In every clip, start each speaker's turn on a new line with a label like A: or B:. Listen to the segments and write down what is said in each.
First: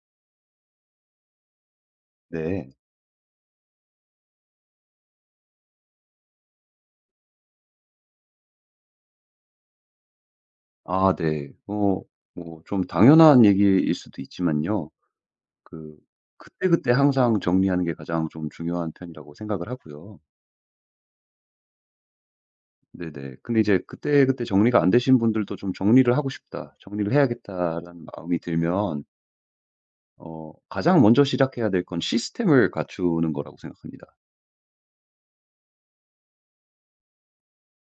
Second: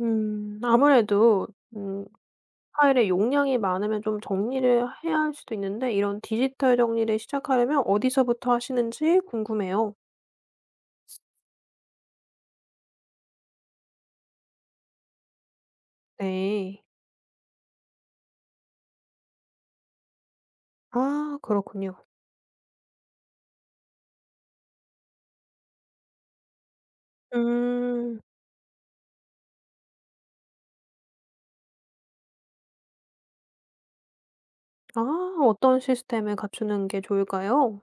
A: 음. 아무래도 음
B: 네.
A: 파일의 용량이 많으면 좀 정리를 해야 할 수도 있는데 이런 디지털 정리를 시작하려면 어디서부터 하시는지 궁금해요.
B: 아 네. 뭐 좀 당연한 얘기일 수도 있지만요. 그
A: 네.
B: 그때그때 항상 정리하는 게 가장 좀 중요한 편이라고 생각을 하고요.
A: 아 그렇군요.
B: 네네. 근데 이제 그때그때 정리가 안 되신 분들도 좀 '정리를 하고 싶다. 정리를 해야겠다.'라는
A: 음.
B: 마음이 들면 가장 먼저 시작해야 될 건 시스템을 갖추는 거라고 생각합니다.
A: 아 어떤 시스템을 갖추는 게 좋을까요?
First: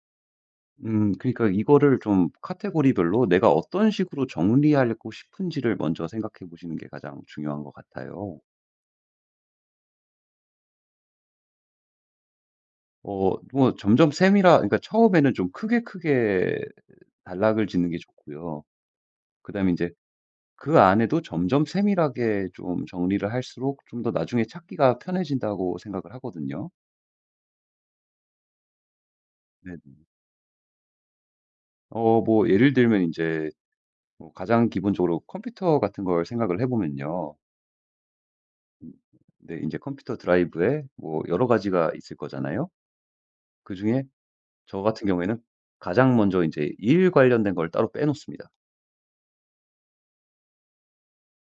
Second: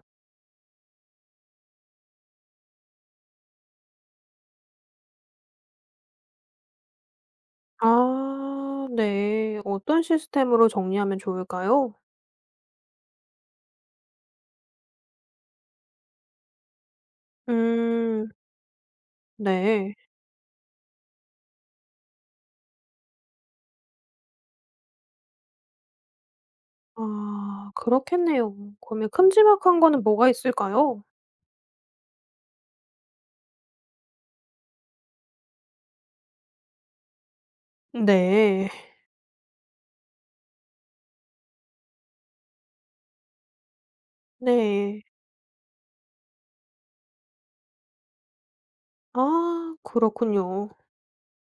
B: 그러니까 이거를 좀 카테고리별로 내가 어떤 식으로 정리하고 싶은지를 먼저 생각해 보시는 게 가장 중요한 것 같아요.
A: 아 네. 어떤 시스템으로 정리하면 좋을까요?
B: 점점 셈이라 그러니까 처음에는 좀 크게 크게 단락을 짓는 게
A: 음.
B: 좋고요. 그다음에 이제
A: 네.
B: 그 안에도 점점 세밀하게 좀 정리를 할수록 좀 더 나중에 찾기가 편해진다고 생각을 하거든요.
A: 아 그렇겠네요. 그러면 큼지막한
B: 네.
A: 거는 뭐가 있을까요?
B: 뭐 예를 들면 이제 뭐 가장 기본적으로 컴퓨터 같은 걸 생각을 해 보면요.
A: 네.
B: 음네제 컴퓨터 드라이브에 뭐 여러 가지가 있을 거잖아요. 그중에 저
A: 네.
B: 같은 경우에는 가장 먼저 이제 일 관련된 걸 따로 빼 놓습니다.
A: 아 그렇군요.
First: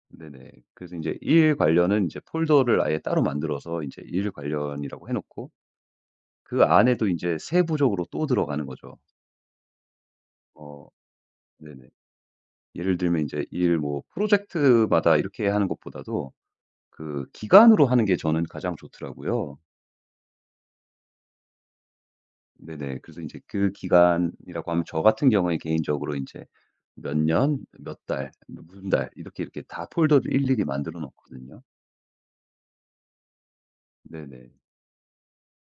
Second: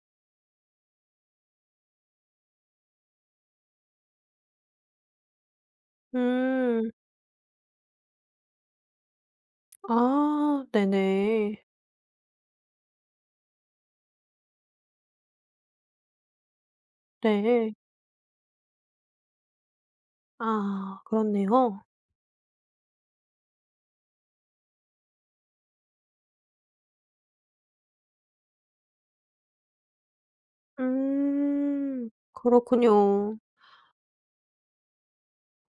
B: 네네. 그래서 이제 일 관련은 이제 폴더를 아예 따로 만들어서 이제 일 관련이라고 해 놓고 그
A: 음.
B: 안에도 이제 세부적으로 또 들어가는 거죠.
A: 아
B: 어
A: 네네.
B: 네네. 예를 들면 이제 일 뭐 프로젝트마다 이렇게 하는 것보다도 그
A: 네.
B: 기간으로 하는 게 저는 가장 좋더라고요.
A: 아 그렇네요.
B: 네네. 그래서 이제 그 기간이라고 하면 저 같은 경우에 개인적으로 이제 몇 년, 몇 달, 뭐 무슨 달 이렇게, 이렇게 다 폴더를 일일이 만들어 놓거든요.
A: 음. 그렇군요.
B: 네네.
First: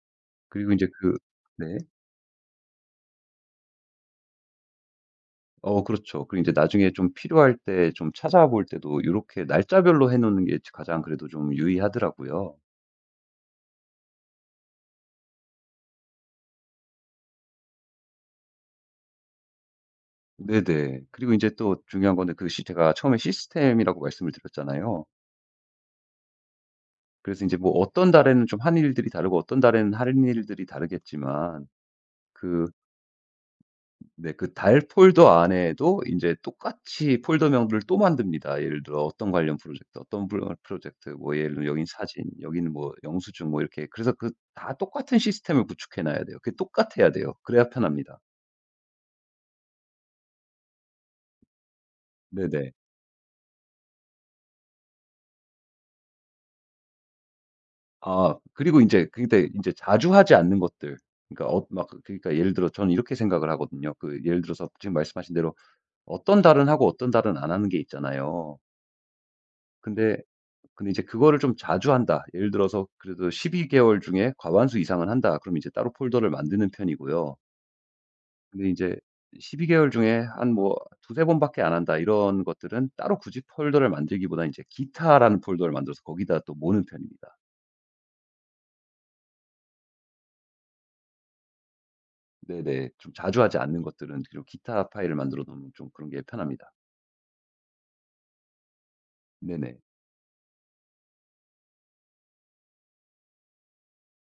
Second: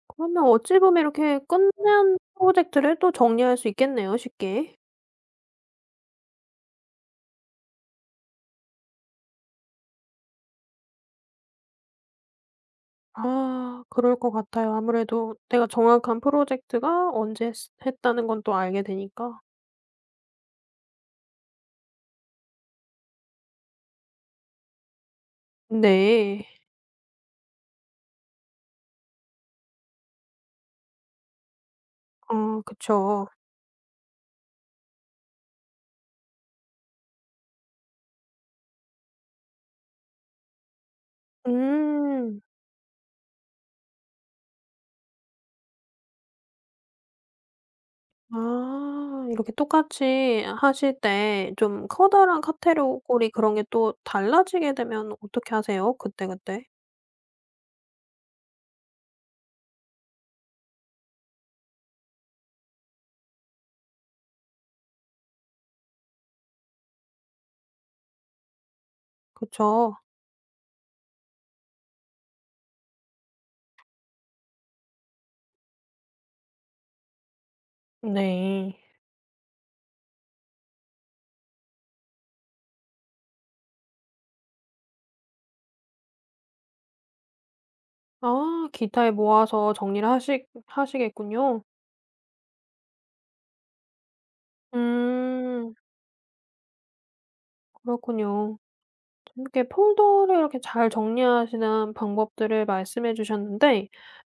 A: 그러면
B: 그리고 이
A: 어찌
B: 제
A: 보면
B: 그
A: 이렇게
B: 네.
A: 끝난 프로젝트를 또 정리할 수 있겠네요 쉽게.
B: 그렇죠. 그리고 이제 나중에 좀 필요할 때 좀 찾아볼 때도 요렇게 날짜별로 해 놓는 게 가장 그래도 좀 유의하더라고요.
A: 아 그럴 것 같아요. 아무래도 내가 정확한 프로젝트가 언제 했 했다는 건 또 알게 되니까.
B: 네네. 그리고 이제 또 중요한 건데 그 시 제가 처음에 시스템이라고 말씀을 드렸잖아요.
A: 네.
B: 그래서 이제 뭐 어떤 달에는 좀 한 일들이 다르고 어떤 달에는 할 일들이 다르겠지만
A: 아
B: 그
A: 그쵸.
B: 네. 그 달 폴더 안에도 인제 똑같이 폴더명들을 또 만듭니다. 예를 들어 어떤 관련 프로젝트, 어떤 분야 프로젝트 뭐 예를 들면 여긴 사진,
A: 음.
B: 여기는 뭐 영수증 뭐 이렇게. 그래서 그 다 똑같은 시스템을 구축해 놔야 돼요. 그게 똑같아야 돼요. 그래야 편합니다.
A: 아 이렇게 똑같이 하실 때 좀 커다란
B: 네네.
A: 카테고리 그런 게 또 달라지게 되면 어떻게 하세요? 그때그때?
B: 아 그리고 인제 근데 인제 자주 하지 않는 것들, 그러니까 그러니까 예를 들어 저는 이렇게 생각을 하거든요. 그 예를 들어서 지금 말씀하신 대로 어떤 달은 하고 어떤 달은 안 하는 게 있잖아요.
A: 그쵸?
B: 근데 근데 이제 그거를 좀 자주 한다, 예를 들어서 그래도 12 개월 중에 과반수 이상은 한다. 그럼 이제 따로 폴더를 만드는 편이고요. 근데 이
A: 네.
B: 제12 개월 중에 한 뭐 두세 번밖에 안 한다 이런 것들은 따로 굳이 폴더를 만들기보다는 이제 기타라는 폴더를 만들어서 거기다 또 모는 편입니다.
A: 아 기타에 모아서 정리를 하시겠군요.
B: 네네. 좀 자주 하지 않는 것들은 좀 기타 파일을 만들어 놓으면
A: 음
B: 좀 그런 게 편합니다.
A: 그렇군요. 이렇게
B: 네네.
A: 폴더를 이렇게 잘 정리하시는 방법들을 말씀해 주셨는데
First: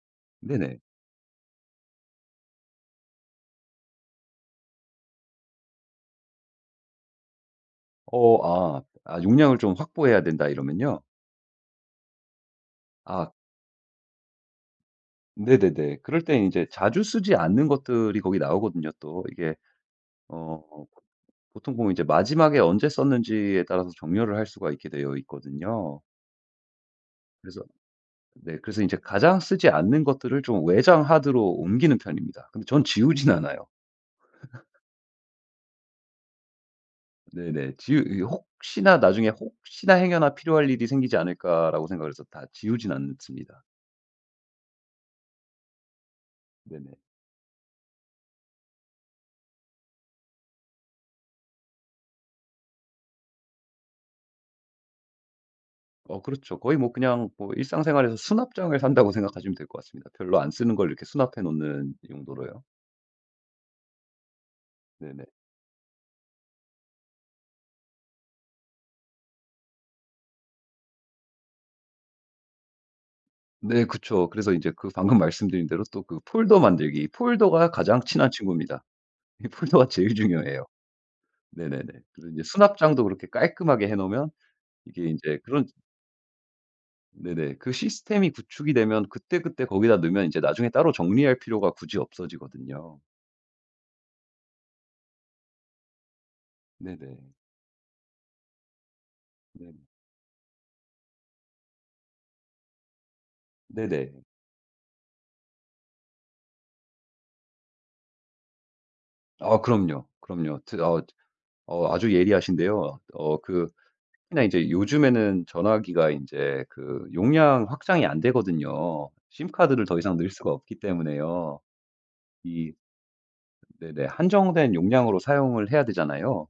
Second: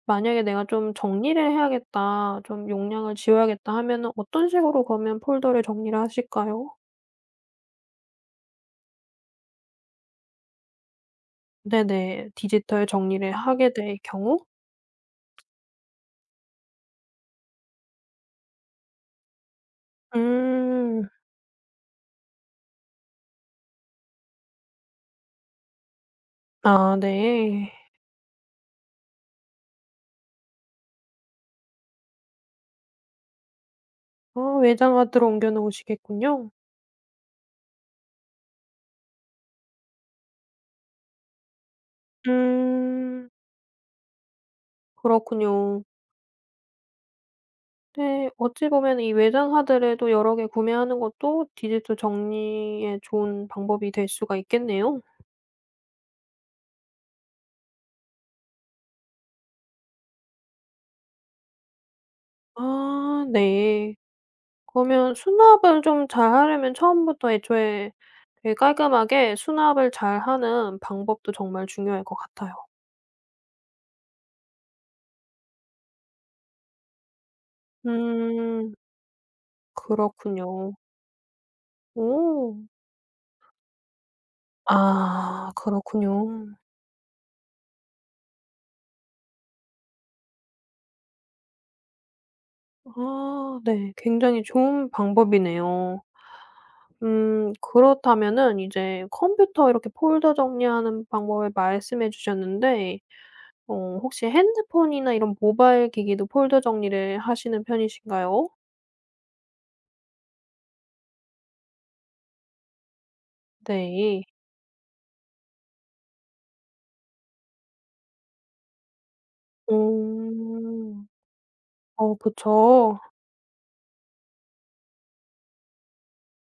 A: 만약에 '내가
B: 네네.
A: 좀 정리를 해야겠다. 좀 용량을 지워야겠다.' 하면은 어떤 식으로 그러면 폴더를 정리를 하실까요?
B: 용량을 좀 확보해야 된다 이러면요?
A: 네네. 디지털
B: 아
A: 정리를 하게 될 경우?
B: 네네네. 그럴 땐 이제 자주 쓰지 않는 것들이 거기 나오거든요 또. 이게 어
A: 음.
B: 보통 보면 이제 마지막에 언제 썼는지에 따라서 정렬을 할 수가 있게 되어 있거든요.
A: 아
B: 그래서
A: 네.
B: 네 그래서 이제 가장 쓰지 않는 것들을 좀 외장 하드로 옮기는 편입니다. 근데 전 지우진 않아요.
A: 외장하드로 옮겨 놓으시겠군요.
B: 네네. 지우 이 혹시나 나중에 '혹시나 행여나 필요할 일이 생기지 않을까.'라고 생각을 해서 다 지우진
A: 음.
B: 않습니다.
A: 그렇군요.
B: 네네.
A: 네. 어찌 보면 이 외장하드를 또 여러 개 구매하는 것도 디지털 정리에 좋은 방법이 될 수가 있겠네요.
B: 그렇죠. 거의 뭐 그냥 뭐 일상생활에서 수납장을 산다고 생각하시면 될 것 같습니다. 별로 안 쓰는 걸 이렇게 수납해 놓는 용도로요.
A: 아 네. 그러면
B: 네네.
A: 수납을 좀 잘하려면 처음부터 애초에 되게 깔끔하게 수납을 잘하는 방법도 정말 중요할 것 같아요.
B: 네 그쵸. 그래서 이제 그 방금 말씀드린 대로 또 그 폴더 만들기. 이 폴더가 가장 친한
A: 음.
B: 친구입니다. 이 폴더가 제일 중요해요.
A: 그렇군요.
B: 네네네. 그래서 이제
A: 오.
B: 수납장도 그렇게 깔끔하게 해 놓으면 이게 이제
A: 아
B: 그런
A: 그렇군요.
B: 네네. 그 시스템이 구축이 되면 그때그때 거기다 넣으면 이제 나중에 따로 정리할 필요가 굳이 없어지거든요.
A: 아 네. 굉장히 좋은 방법이네요.
B: 네네.
A: 그렇다면은 이제 컴퓨터
B: 네.
A: 이렇게 폴더 정리하는 방법을 말씀해 주셨는데
B: 네네.
A: 혹시 핸드폰이나 이런 모바일 기기도 폴더 정리를 하시는 편이신가요?
B: 아 그럼요. 그럼요. 트 어 어 아주 예리하신데요. 어그
A: 네.
B: 특히나 이제 요즘에는 전화기가 이제 그 용량 확장이 안 되거든요. 심카드를 더 이상 넣을 수가 없기
A: 음.
B: 때문에요.
A: 어
B: 이
A: 그쵸.
B: 네네. 한정된 용량으로 사용을 해야 되잖아요.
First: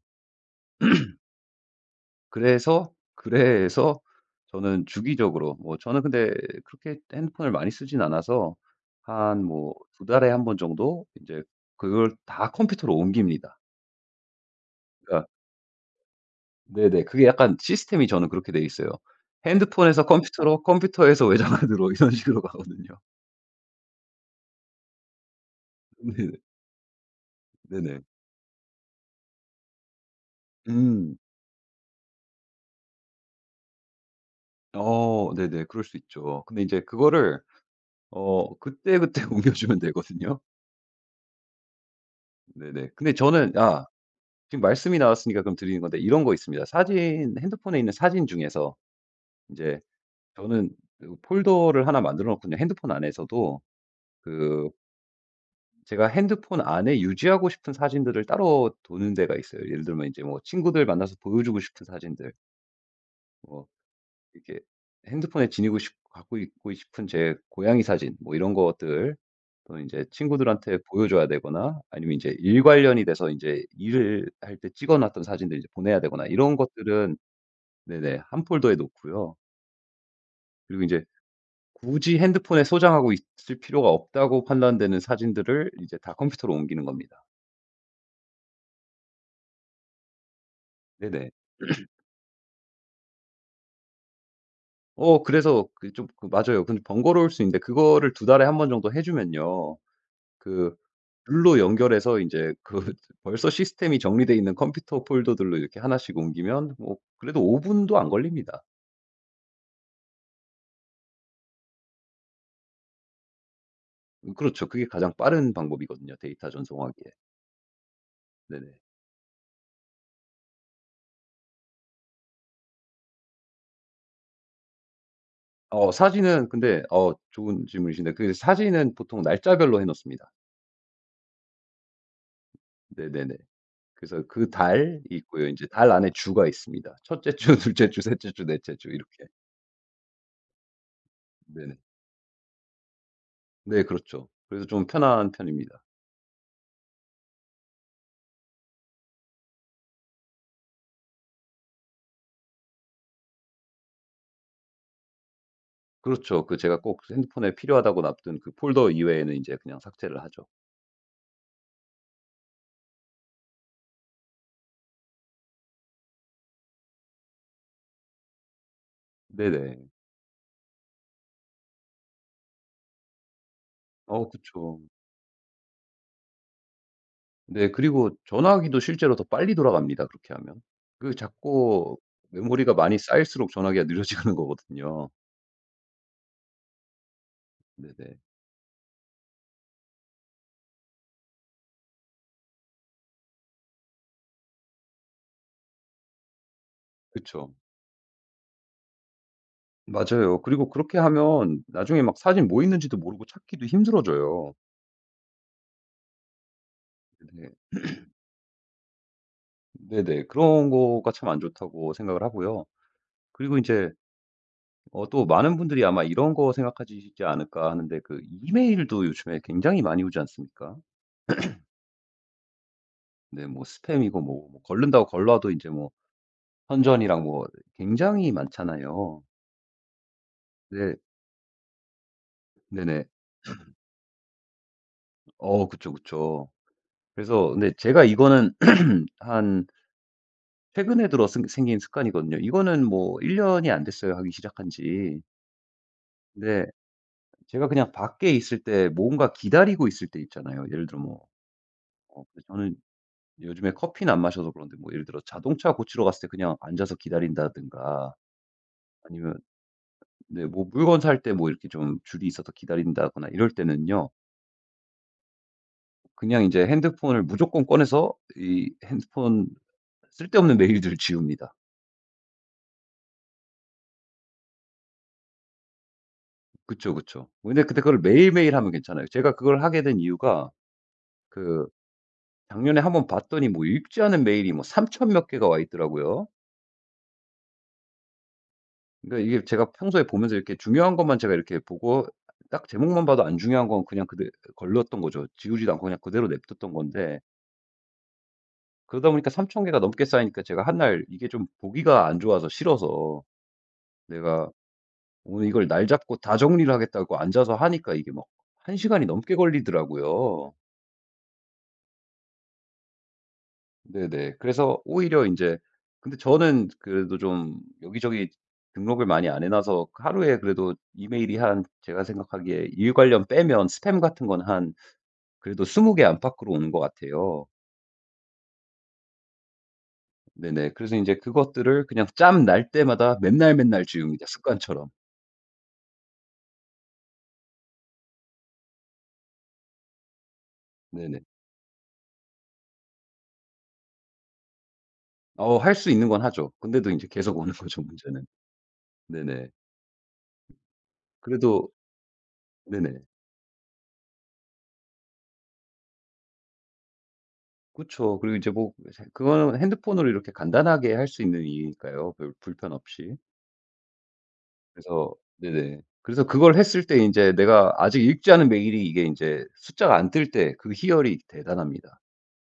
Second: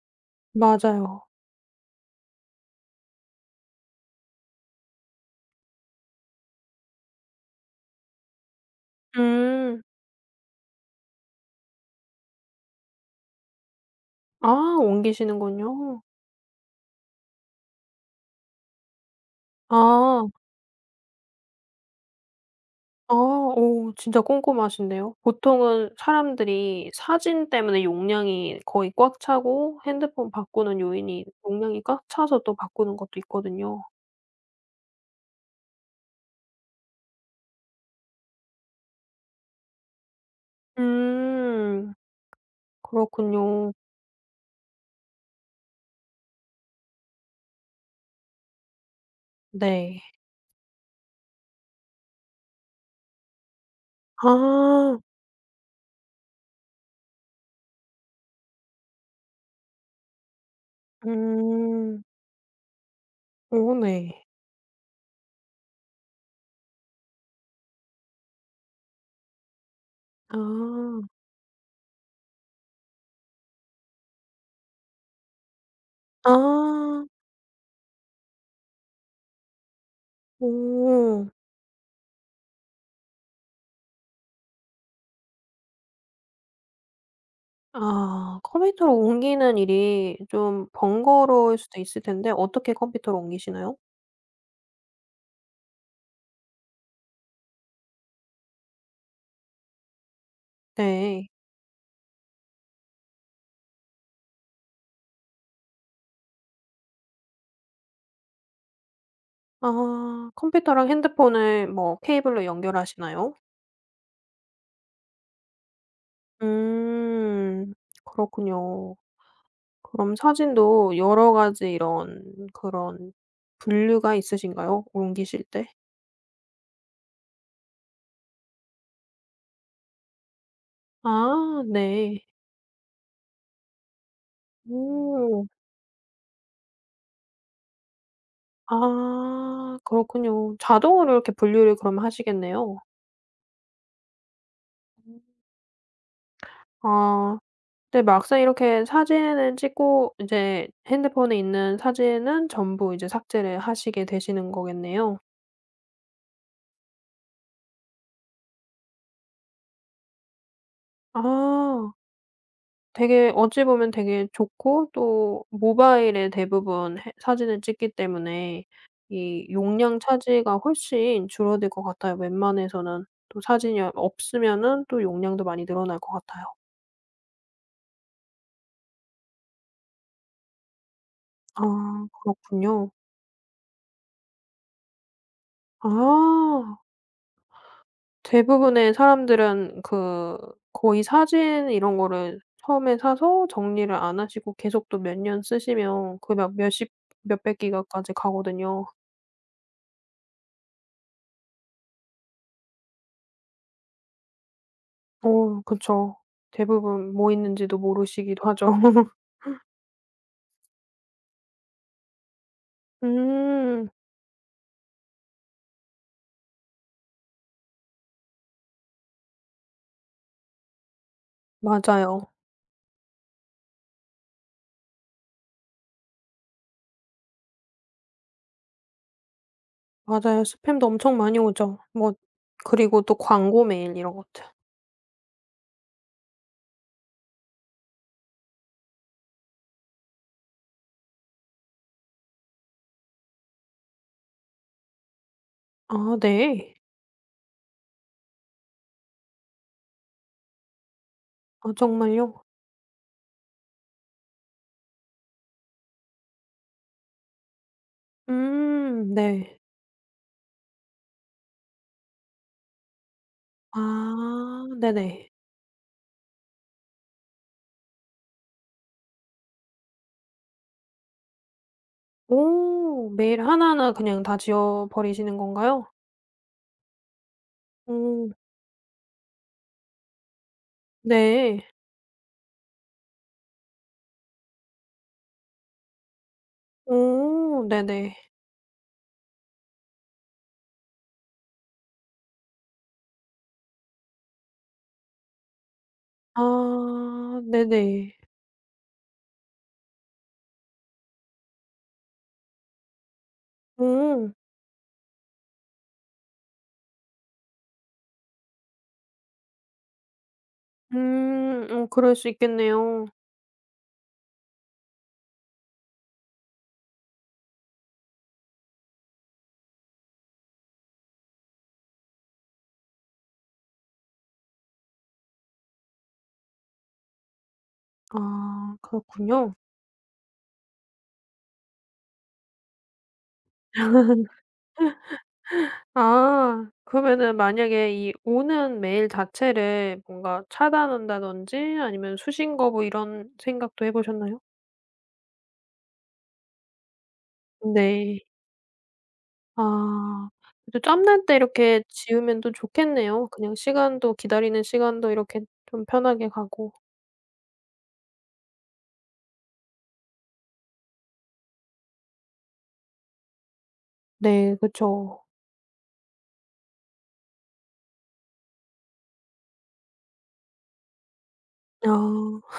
A: 맞아요.
B: 그래서 저는 주기적으로 뭐, 저는 근데 그렇게 핸드폰을 많이 쓰진 않아서 한 뭐
A: 음.
B: 2 달에 한번 정도 이제 그걸 다 컴퓨터로 옮깁니다.
A: 아
B: 그러니까
A: 옮기시는군요.
B: 네네. 그게 약간 시스템이 저는 그렇게 돼 있어요. 핸드폰에서
A: 아.
B: 컴퓨터로, 컴퓨터에서 외장하드로 이런 식으로 가거든요.
A: 아 진짜 꼼꼼하신데요. 보통은
B: 네.
A: 사람들이 사진 때문에
B: 네네.
A: 용량이 거의 꽉 차고 핸드폰 바꾸는
B: 음.
A: 요인이 용량이 꽉 차서 또 바꾸는 것도 있거든요.
B: 네네. 그럴 수 있죠. 근데 이제 그거를 그때그때 옮겨주면 되거든요.
A: 음.
B: 네네. 근데 저는
A: 그렇군요.
B: 아 지금 말씀이 나왔으니까 그럼 드리는 건데 이런 거 있습니다. 사진, 핸드폰에 있는 사진 중에서 인제
A: 네.
B: 저는 그 폴더를 하나 만들어 놓고 그냥 핸드폰 안에서도 그
A: 아.
B: 제가 핸드폰 안에 유지하고 싶은 사진들을 따로 두는 데가 있어요. 예를 들면 인제 뭐 친구들 만나서 보여주고 싶은
A: 음.
B: 사진들,
A: 어
B: 뭐
A: 네.
B: 이렇게 핸드폰에 지니고 싶 갖고 있고 싶은 제 고양이 사진 뭐 이런 것들, 또 이제 친구들한테
A: 아.
B: 보여줘야 되거나 아니면 이제 일 관련이 돼서 이제 일을 할 때 찍어 놨던 사진들 이제 보내야 되거나 이런
A: 아.
B: 것들은 네네. 한 폴더에 놓고요. 그리고 이제
A: 오.
B: 굳이 핸드폰에 소장하고 있을 필요가 없다고 판단되는 사진들을 이제 다 컴퓨터로 옮기는 겁니다.
A: 아 컴퓨터로 옮기는 일이 좀
B: 네네.
A: 번거로울 수도 있을 텐데 어떻게 컴퓨터로 옮기시나요?
B: 그래서 그 좀 그 맞아요. 근데 번거로울 수 있는데 그거를 두 달에 한 번 정도 해 주면요. 그
A: 네.
B: 룰로 연결해서 이제 그 벌써 시스템이 정리되어 있는 컴퓨터 폴더들로 이렇게 하나씩 옮기면 뭐 그래도 5 분도 안 걸립니다.
A: 아 컴퓨터랑 핸드폰을 뭐 케이블로 연결하시나요?
B: 그렇죠. 그게 가장 빠른 방법이거든요, 데이터 전송하기에.
A: 음.
B: 네네.
A: 그렇군요. 그럼 사진도 여러 가지 이런 그런 분류가 있으신가요? 옮기실 때?
B: 사진은 근데 어 좋은 질문이신데 그 사진은 보통 날짜별로 해 놓습니다.
A: 아 네.
B: 네네네. 그래서 그 달이
A: 오.
B: 있고요. 이제 달 안에 주가 있습니다. 첫째 주, 둘째 주, 셋째 주, 넷째 주 이렇게.
A: 아 그렇군요. 자동으로 이렇게 분류를
B: 네네.
A: 그럼 하시겠네요.
B: 네 그렇죠. 그래서 좀
A: 음.
B: 편한 편입니다.
A: 아 근데 막상 이렇게 사진을 찍고 이제 핸드폰에 있는 사진은 전부 이제 삭제를 하시게 되시는 거겠네요.
B: 그렇죠. 그 제가 꼭 핸드폰에 필요하다고 놔둔 그 폴더 이외에는 인제 그냥 삭제를 하죠.
A: 아. 되게 어찌 보면 되게 좋고 또 모바일에 대부분 해 사진을 찍기 때문에 이
B: 네네.
A: 용량 차지가 훨씬 줄어들 것 같아요. 웬만해서는 또 사진이
B: 어 그쵸.
A: 없으면은 또 용량도 많이 늘어날 것 같아요.
B: 네 그리고 전화기도 실제로 더 빨리 돌아갑니다 그렇게 하면. 그
A: 아
B: 자꾸 메모리가
A: 그렇군요.
B: 많이 쌓일수록 전화기가 느려지는 거거든요.
A: 아
B: 네네.
A: 대부분의 사람들은 그 거의 사진 이런 거를 처음에 사서 정리를 안 하시고 계속 또 몇 년 쓰시면 그 몇십
B: 그쵸.
A: 몇백 기가까지 가거든요.
B: 맞아요. 그리고 그렇게 하면 나중에 막 사진 뭐 있는지도 모르고 찾기도 힘들어져요.
A: 어 그쵸. 대부분 뭐
B: 네네.
A: 있는지도 모르시기도 하죠.
B: 네네. 그런 거가 참 안 좋다고 생각을 하고요. 그리고
A: 음
B: 인제 또 많은 분들이 아마 이런 거 생각하시지 않을까 하는데 그 이메일도 요즘에 굉장히 많이 오지 않습니까?
A: 맞아요.
B: 네 뭐 스팸이고 뭐 걸른다고 걸러도 이제 뭐 선전이랑 뭐 굉장히 많잖아요.
A: 맞아요. 스팸도
B: 네.
A: 엄청 많이 오죠. 뭐 그리고
B: 네네.
A: 또 광고 메일 이런 것들.
B: 그쵸, 그쵸. 그래서 근데 제가 이거는 한 최근에 들어 생 생긴 습관이거든요. 이거는 뭐 1 년이 안 됐어요 하기 시작한 지.
A: 아
B: 근데
A: 네.
B: 제가 그냥 밖에 있을 때 뭔가 기다리고 있을 때 있잖아요. 예를 들어 뭐
A: 아 정말요?
B: 저는 요즘에 커피는 안 마셔서 그런데 뭐 예를 들어 자동차 고치러 갔을 때 그냥 앉아서 기다린다든가 아니면
A: 네.
B: 네 뭐 물건 살 때 뭐 이렇게 좀 줄이 있어서 기다린다거나 이럴 때는요.
A: 아 네네.
B: 그냥 이제 핸드폰을 무조건 꺼내서 이 핸드폰 쓸데없는 메일들을 지웁니다.
A: 오 메일 하나하나 그냥 다 지워 버리시는 건가요?
B: 그쵸, 그쵸. 근데 그걸
A: 오
B: 매일매일 하면 괜찮아요. 제가 그걸 하게 된 이유가
A: 네.
B: 그 작년에 한번 봤더니 뭐 읽지 않은 메일이 뭐3천몇 개가 와 있더라고요.
A: 오 네네.
B: 그러니까 이게 제가 평소에 보면서 이렇게 중요한 것만 제가 이렇게 보고 딱 제목만 봐도 안 중요한 건 그냥 그대 걸렀던 거죠. 지우지도 않고 그냥 그대로 냅뒀던 건데
A: 아 네네.
B: 그러다 보니까 3천 개가 넘게 쌓이니까 제가 한 날 이게 좀 보기가 안 좋아서 싫어서
A: 오.
B: 내가 오늘 이걸 날 잡고 다 정리를 하겠다고 앉아서 하니까 이게 막 한 시간이 넘게 걸리더라고요.
A: 그럴 수 있겠네요.
B: 네네. 그래서 오히려 이제 근데 저는 그래도 좀 여기저기 등록을 많이 안 해 놔서 하루에 그래도 이메일이 한, 제가 생각하기에 일 관련 빼면 스팸 같은 건 한 그래도 20개 안팎으로 오는 것 같아요.
A: 아 그렇군요.
B: 네네. 그래서 이제 그것들을 그냥 짬 날 때마다 맨날 맨날 지웁니다, 습관처럼.
A: 아. 그러면은 만약에 이 오는 메일 자체를 뭔가
B: 네네.
A: 차단한다든지 아니면 수신 거부 이런 생각도 해 보셨나요?
B: 할 수 있는 건 하죠. 근데도 이제 계속 오는 거죠,
A: 네.
B: 문제는. 네네.
A: 아. 그래도 짬날 때
B: 그래도
A: 이렇게 지우면 또
B: 네네.
A: 좋겠네요. 그냥 시간도 기다리는 시간도 이렇게 좀 편하게 가고.
B: 그쵸. 그리고 이제 뭐 그거는 핸드폰으로 이렇게 간단하게 할 수 있는 일이니까요, 별 불편 없이.
A: 네.
B: 그래서
A: 그쵸.
B: 네네. 그래서 그걸 했을 때 인제 내가 아직 읽지 않은 메일이 이게 인제 숫자가 안 뜰 때 그 희열이 대단합니다.
A: 아.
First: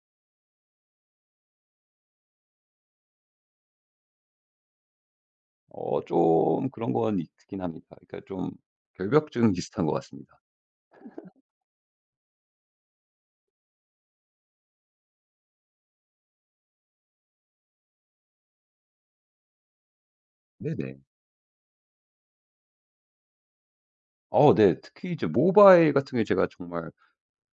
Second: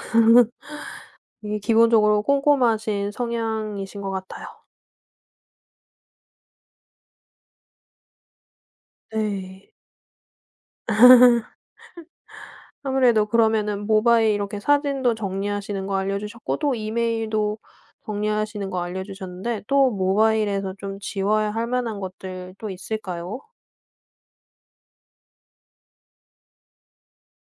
A: 이게 기본적으로 꼼꼼하신 성향이신 것 같아요.
B: 좀 그런 건 있긴 합니다. 그러니까 좀 결벽증
A: 네.
B: 비슷한 것 같습니다.
A: 아무래도 그러면은 모바일 이렇게 사진도 정리하시는 거 알려주셨고 또 이메일도 정리하시는 거 알려주셨는데 또 모바일에서
B: 네네.
A: 좀 지워야 할 만한 것들 또 있을까요?
B: 어 네. 특히 이제 모바일 같은 경우에 제가 정말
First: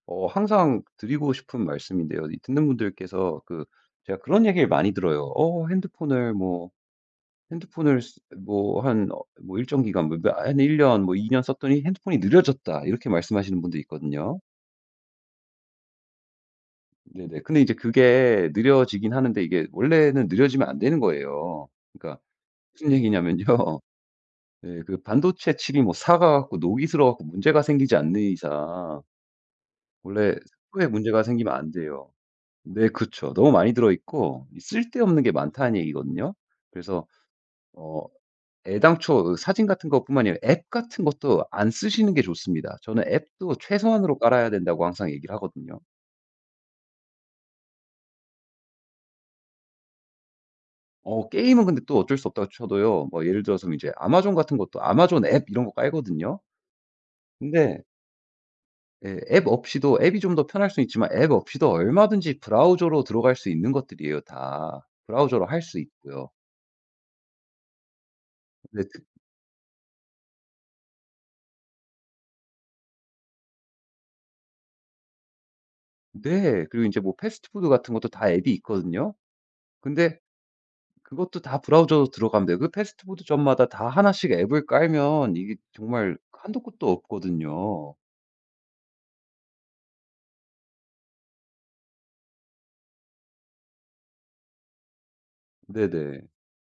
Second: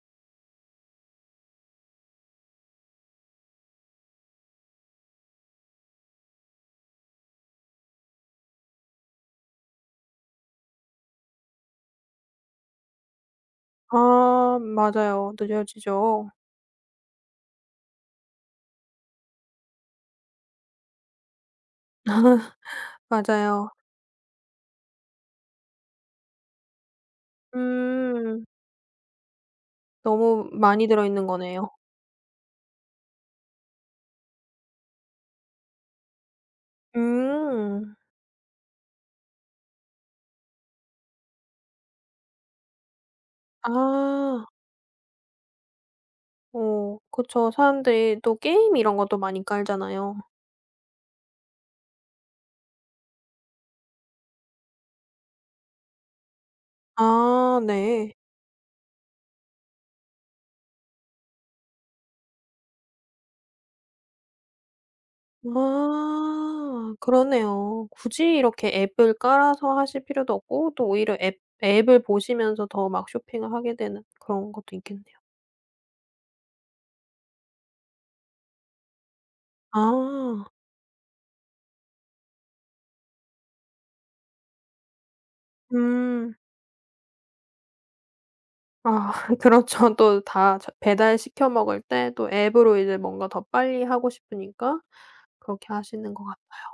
B: 항상 드리고 싶은 말씀인데요. 이 듣는 분들께서 그 제가 그런 얘기를 많이 들어요. 핸드폰을 뭐 핸드폰을 쓰 뭐 한 뭐 일정 기간 뭐 몇 한 1 년 뭐 2 년 썼더니 핸드폰이 느려졌다." 이렇게 말씀하시는 분도 있거든요.
A: 아 맞아요. 느려지죠.
B: 네네. 근데 이제 그게 느려지긴 하는데 이게 원래는 느려지면 안 되는 거예요. 그러니까 무슨 얘기냐면요.
A: 맞아요.
B: 예 그 반도체 칩이 뭐 삭아 갖고 녹이 들어 갖고 문제가 생기지 않는
A: 음.
B: 이상 원래
A: 너무
B: 습도에
A: 많이
B: 문제가
A: 들어있는
B: 생기면
A: 거네요.
B: 안 돼요. 네 그쵸. 너무 많이 들어 있고 이 쓸데없는 게 많다는 얘기거든요. 그래서
A: 음.
B: 어 애당초 그 사진 같은 것뿐만이 아니라 앱 같은 것도 안 쓰시는 게 좋습니다. 저는 앱도 최소한으로
A: 아.
B: 깔아야 된다고 항상 얘기를 하거든요.
A: 어 그쵸. 사람들이 또 게임 이런 것도 많이 깔잖아요.
B: 게임은 근데 또 어쩔 수 없다고 쳐도요. 뭐 예를 들어서 이제 아마존 같은 것도 아마존 앱 이런 거 깔거든요.
A: 아
B: 근데
A: 네.
B: 예 앱 없이도 앱이 좀 더 편할 수는 있지만 앱 없이도 얼마든지 브라우저로 들어갈 수 있는 것들이에요 다. 브라우저로 할 수 있고요.
A: 아 그러네요. 굳이 이렇게
B: 네 그
A: 앱을 깔아서 하실 필요도 없고 또 오히려 앱 앱을 보시면서 더 막 쇼핑을 하게 되는 그런 것도 있겠네요.
B: 네. 그리고 이제 뭐 패스트푸드 같은 것도 다 앱이 있거든요. 근데
A: 아
B: 그것도 다 브라우저로 들어가면 돼요. 그 패스트푸드점마다 다 하나씩 앱을 깔면 이게 정말
A: 음.
B: 한도 끝도 없거든요.
A: 아 그렇죠. 또 다 배달시켜 먹을 때 또 앱으로 이제 뭔가 더 빨리 하고 싶으니까 그렇게 하시는 것
B: 네네.
A: 같아요.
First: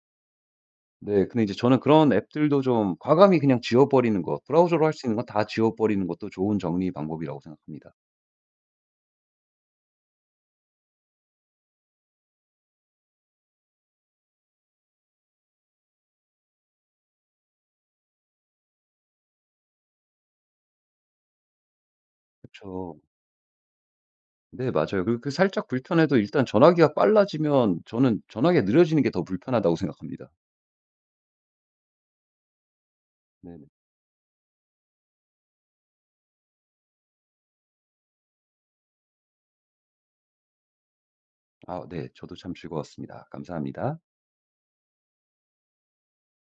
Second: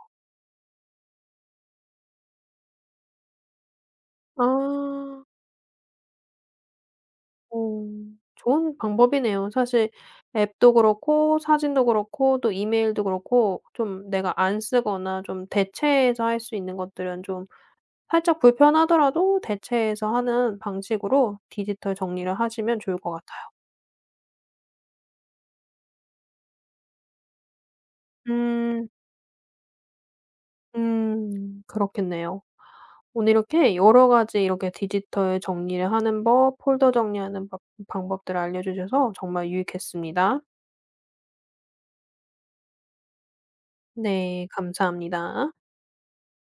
B: 네. 근데 이제 저는 그런 앱들도 좀 과감히 그냥 지워 버리는 것,
A: 아.
B: 브라우저로 할 수 있는 건 다 지워 버리는 것도 좋은 정리 방법이라고
A: 어
B: 생각합니다.
A: 좋은 방법이네요. 사실 앱도 그렇고 사진도 그렇고 또 이메일도 그렇고 좀 내가 안 쓰거나 좀 대체해서 할 수 있는 것들은 좀 살짝 불편하더라도 대체해서 하는 방식으로 디지털 정리를 하시면
B: 그쵸.
A: 좋을 것 같아요.
B: 네 맞아요. 그리고 그 살짝 불편해도 일단 전화기가 빨라지면 저는 전화기가
A: 음.
B: 느려지는 게 더 불편하다고 생각합니다.
A: 음. 그렇겠네요. 오늘
B: 네네.
A: 이렇게 여러 가지 이렇게 디지털 정리를 하는 법, 폴더 정리하는 법 방법들을 알려 주셔서 정말 유익했습니다.
B: 아 네. 저도 참 즐거웠습니다. 감사합니다.
A: 네. 감사합니다.